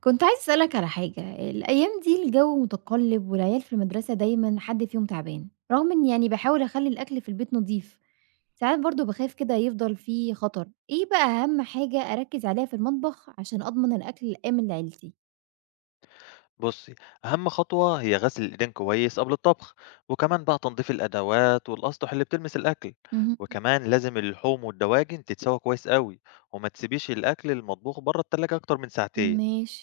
كنت عايزة أسألك على حاجة، الأيام دي الجو متقلب والعيال في المدرسة دايمًا حد فيهم تعبان، رغم إني باحاول أخلّي الأكل في البيت نضيف، ساعات برضه باخاف كده يفضل في خطر، إيه بقى أهم حاجة أركّز عليها في المطبخ عشان أضمن الأكل الآمن لعيلتي؟ بصي، أهم خطوة هي غسل الإيدين كويس قبل الطبخ. وكمان بقى تنظيف الأدوات والأسطح اللي بتلمس الأكل. اهم، وكمان لازم اللحوم والدواجن تتسوى كويس قوي، وما تسيبيش الأكل المطبوخ بره التلاجة أكتر من ساعتين. ماشي.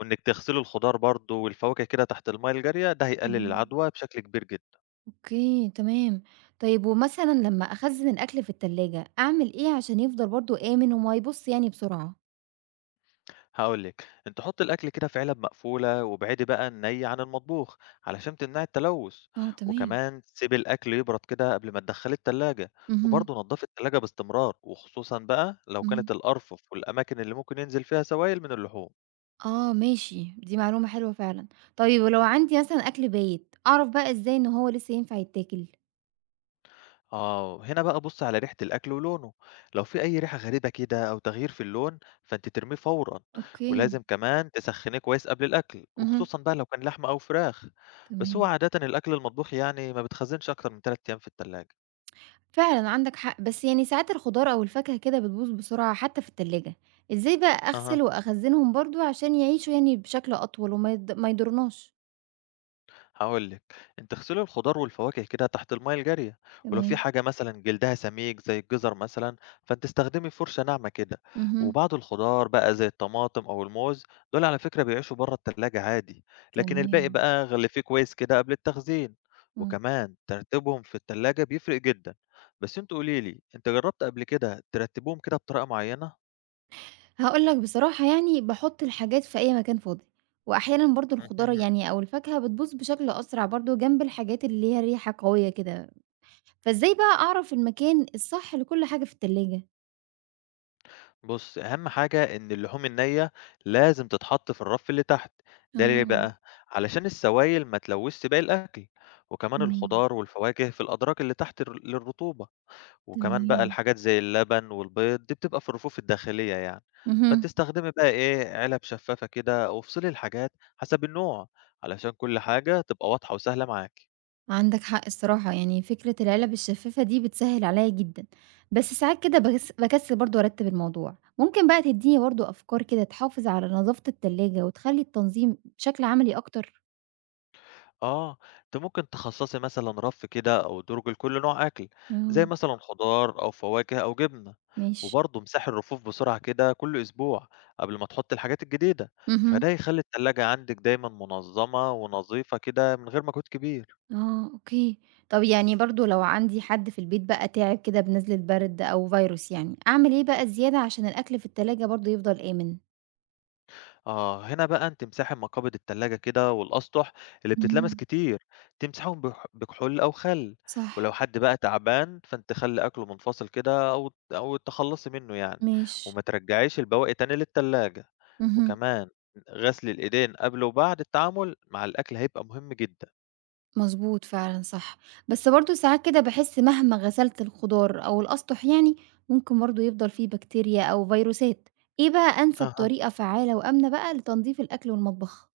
وإنك تغسلي الخضار برضه والفواكه كده تحت المية الجارية، ده هيقلل إمم، العدوى بشكل كبير جدا. أوكي تمام، طيب ومثلًا لمّا أخزّن الأكل في التلاجة، أعمل إيه عشان يفضل برضه آمن وما يبوظش بسرعة؟ هاقول لِك، أنتِ حُطّي الأكل كده في علب مقفولة، وابعدي بقى النَي عن المطبوخ علشان تمنعي التلوث. آه تمام، وكمان سيبي الأكل يبرد كده قبل ما تدخّليه التلاجة، اهم، وبرضه نضّفي التلاجة باستمرار، وخصوصًا بقى لو كانت اهم. الأرفف والأماكن اللي ممكن ينزل فيها سوائل من اللحوم. آه ماشي، دي معلومة حلوة فعلًا. طيب ولو عندي مثلًا أكل بايت، أعرف بقى إزاي إن هو لسه ينفع يتاكل؟ آه، هنا بقى بص على ريحة الأكل ولونه، لو في أي ريحة غريبة كده أو تغيير في اللون فأنت ترميه فورا. أوكي، ولازم كمان تسخنيه كويس قبل الأكل، اهم. وخصوصا بقى لو كان لحمة أو فراخ. بس هو تمام. عادة الأكل المطبوخ يعني ما بتخزنش أكتر من 3 أيام في التلاجة. فعلًا عندك حق، بس ساعات الخضار أو الفاكهة كده بتبوظ بسرعة حتى في التلاجة، إزاي بقى أها، أغسل وأخزنهم برضه عشان يعيشوا بشكل أطول وما يض ما يضرناش؟ هقول لك، انت اغسلي الخضار والفواكه كده تحت الميه الجاريه. ولو في تمام. حاجه مثلا جلدها سميك زي الجزر مثلا، فانت استخدمي فرشه ناعمه كده. اهم. وبعض الخضار بقى زي الطماطم او الموز، دول على فكره بيعيشوا بره التلاجة عادي. لكن الباقي تمام، بقى غلفيه كويس كده قبل التخزين. آه. وكمان ترتيبهم في التلاجة بيفرق جدا. بس انت قوليلي، انت جربت قبل كده ترتبهم كده بطريقه معينه؟ هاقول لك بصراحة باحط الحاجات في أي مكان فاضي، وأحيانًا برضه الخضار أو الفاكهة بتبوظ بشكل أسرع برضه جنب الحاجات اللي ليها ريحة قوية كده. فإزاي بقى أعرف المكان الصح لكل حاجة في التلاجة؟ بُص، أهم حاجة إن اللحوم النية لازم تتحط في الرف اللي تحت. ده ليه آه، بقى؟ علشان السوائل ما تلوثش باقي الأكل. وكمان إمم، الخضار والفواكه في الأدراج اللي تحت للرطوبة. وكمان بقى تمام، الحاجات زي اللبن والبيض دي بتبقى في الرفوف الداخلية يعني. فأنتِ اهم. استخدمي بقى إيه، علب شفافة كده وافصلي الحاجات حسب النوع، علشان كل حاجة تبقى واضحة وسهلة معاكِ. عندك حق الصراحة، يعني فكرة العلب الشفافة دي بتسهّل عليَّ جدًا، بس ساعات كده باكسل برضه أرتّب الموضوع، ممكن بقى تدّيني برضه أفكار كده تحافظ على نضافة التلاجة وتخلّي التنظيم بشكل عملي أكتر؟ آه، أنتِ ممكن تخصّصي مثلًا رف كده أو درج لكل نوع أكل، آه. زي مثلًا خضار أو فواكه أو جبنة. ماشي، وبرضه امسحي الرفوف بسرعة كده كل أسبوع قبل ما تحطّي الحاجات الجديدة، اهم، فده هيخلّي التلاجة عندِك دايمًا منظّمة ونضيفة كده من غير مجهود كبير. آه، أوكي، طب برضه لو عندي حد في البيت بقى تعب كده بنزلة برد أو فيروس يعني، أعمل إيه بقى زيادة عشان الأكل في التلاجة برضه يفضل آمن؟ آه، هنا بقى أنتِ امسحي مقابض التلاجة كده والأسطح اللي بتتلمس اهم، كتير، تمسحيهم بكحول أو خل. صح، ولو حد بقى تعبان فأنتِ خلّي أكله منفصل كده أو تخلّصي منه يعني، ماشي، وما ترجعيش البواقي تاني للتلاجة. اهم، وكمان غسل الإيدين قبل وبعد التعامل مع الأكل هيبقى مهم جدًا. مضبوط فعلًا صح، بس برضه ساعات كده باحس مهما غسلت الخضار أو الأسطح يعني، ممكن برضه يفضل فيه بكتيريا أو فيروسات، إيه بقى أنسب أها. طريقة فعّالة وآمنة بقى لتنضيف الأكل والمطبخ؟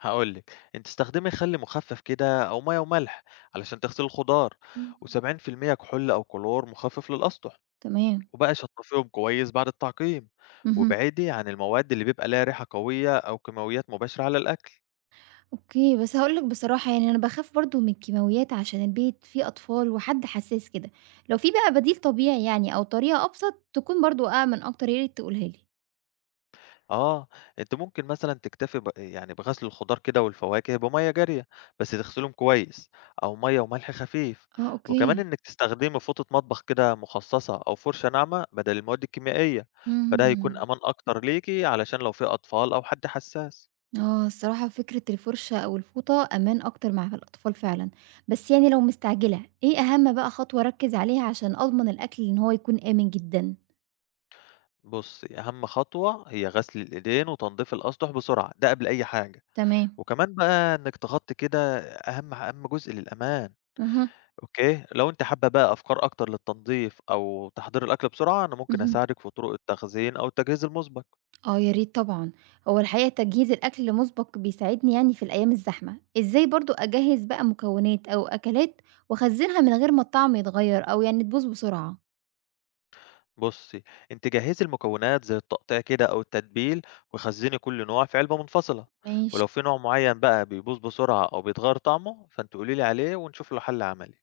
هاقول لِك، أنتِ استخدمي خل مخفف كده أو مَيّة وملح علشان تغسلي الخضار، إمم. و70% كحول أو كلور مخفف للأسطح. تمام، وبقى يصنّفيهم كويس بعد التعقيم، اهم، وابعدي عن المواد اللي بيبقى ليها ريحة قوية أو كيماويات مباشرة على الأكل. أوكي، بس هاقول لِك بصراحة أنا باخاف برضه من الكيماويات عشان البيت فيه أطفال وحد حساس كده، لو في بقى بديل طبيعي أو طريقة أبسط تكون برضه آمن أكتر يا ريت تقولها لي. آه، أنتِ ممكن مثلًا تكتفي ب يعني بغسل الخضار كده والفواكه بمَيّة جارية، بس تغسليهم كويس، أو مَيّة وملح خفيف. آه، وكمان أوكي، إنِّك تستخدمي فوطة مطبخ كده مخصصة أو فرشة ناعمة بدل المواد الكيميائية، فده هيكون إمم. أمان أكتر ليكِ علشان لو في أطفال أو حد حساس. آه، الصراحة فكرة الفرشة أو الفوطة أمان أكتر مع الأطفال فعلًا، بس لو مستعجلة، إيه أهم بقى خطوة أركّز عليها عشان أضمن الأكل إن هو يكون آمن جدًا؟ بُصّي، أهم خطوة هي غسل الإيدين وتنضيف الأسطح بسرعة، ده قبل أي حاجة. تمام. وكمان بقى إنِّك تغطّي كده أهم جزء للأمان. اهم، أوكي، لو أنتِ حابة بقى أفكار أكتر للتنضيف أو تحضير الأكل بسرعة، أنا ممكن اهم، أساعدِك في طرق التخزين أو التجهيز المُسبق. آه يا ريت طبعًا، هو الحقيقة تجهيز الأكل مسبق بيساعدني في الأيام الزحمة، إزاي برضه أجهّز بقى مكونات أو أكلات وأخزّنها من غير ما الطعم يتغيّر أو تبوظ بسرعة؟ بُصّي، أنتِ جهّزي المكونات زي التقطيع كده أو التتبيل، وخزّني كل نوع في علبة منفصلة. ماشي. ولو في نوع معيّن بقى بيبوظ بسرعة أو بيتغيّر طعمه، فأنتِ قولي لي عليه ونشوف له حل عملي.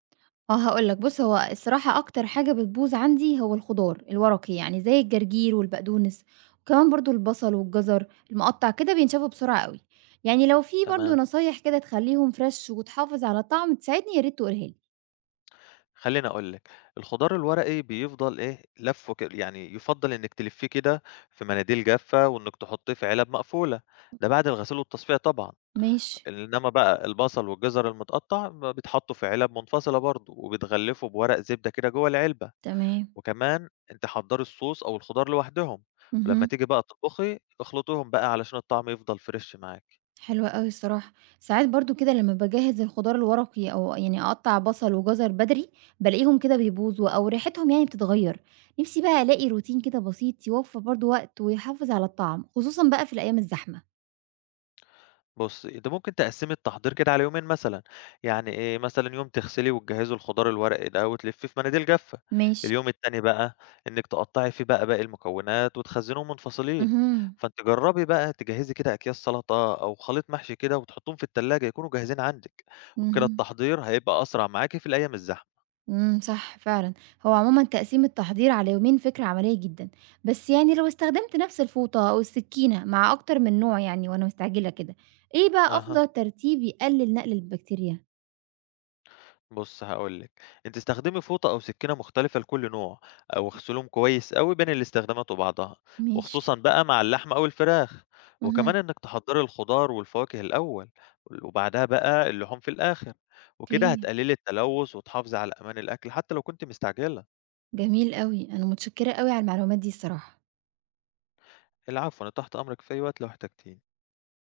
آه هاقول لك، بُص هو الصراحة أكتر حاجة بتبوظ عندي هو الخضار الورقي، يعني زي الجرجير والبقدونس، وكمان برضه البصل والجزر المقطّع كده بينشفوا بسرعة أوي، يعني لو في برضه تمام. نصايح كده تخلّيهم فريش وتحافظ على الطعم تساعدني يا ريت تقولها لي. خلّيني أقول لِك، الخضار الورقي بيفضل إيه، لَفّه ك يعني يُفضّل إنِّك تلفّيه كده في مناديل جافة، وإنِّك تحطّيه في علب مقفولة، ده بعد الغسيل والتصفية طبعًا. ماشي، إنما بقى البصل والجزر المتقطّع بيتحطّوا في علب منفصلة برضه وبتغلّفوا بورق زبدة كده جوّه العلبة. تمام، وكمان أنتِ حضّري الصوص أو الخضار لوحدهم، ولمّا اهم. تيجي بقى تطبخي اخلطيهم بقى علشان الطعم يفضل فريش معاكِ. حلو أوي الصراحة. ساعات برضه كده لمّا باجهّز الخضار الورقي أو أقطّع بصل وجزر بدري، بالاقيهم كده بيبوظوا أو ريحتهم بتتغيّر. نِفْسي بقى ألاقي روتين كده بسيط يوفّر برضه وقت ويحافظ على الطعم، خصوصًا بقى في الأيام الزحمة. بُصّي، أنتِ ممكن تقسّمي التحضير كده على يومين مثلًا، يعني إيه، مثلًا يوم تغسلي وتجهّزي الخضار الورقي ده وتلفّيه في مناديل جافة، ماشي. اليوم التاني بقى إنِّك تقطّعي فيه بقى باقي المكونات وتخزّنيهم منفصلين. اهم، فأنتِ جرّبي بقى تجهّزي كده أكياس سَلَطة أو خليط محشي كده وتحطّيهم في التلاجة يكونوا جاهزين عندِك، وبكده اهم، التحضير هيبقى أسرع معاكِ في الأيام الزحمة. إمم، صح فعلًا. هو عمومًا تقسيم التحضير على يومين فكرة عملية جدًا، بس لو استخدمت نَفْس الفوطة أو السكينة مع أكتر من نوع يعني وأنا مستعجلة كده، إيه بقى أها. أفضل ترتيب يقلل نقل البكتيريا؟ بُص هاقول لِك، أنتِ استخدمي فوطة أو سكينة مختلفة لكل نوع، أو اغسليهم كويس أوي بين الاستخدامات وبعضها، ماشي. وخصوصًا بقى مع اللحمة أو الفراخ. وكمان اهم. إنِّك تحضّري الخضار والفواكه الأول، وبعدها بقى اللحوم في الآخر، وكده أوكي، هتقللي التلوث وتحافظي على أمان الأكل حتى لو كنتِ مستعجلة. جميل أوي، أنا متشكرة أوي على المعلومات دي الصراحة. العفو، أنا تحت أمرِك في أي وقت لو احتجتيني.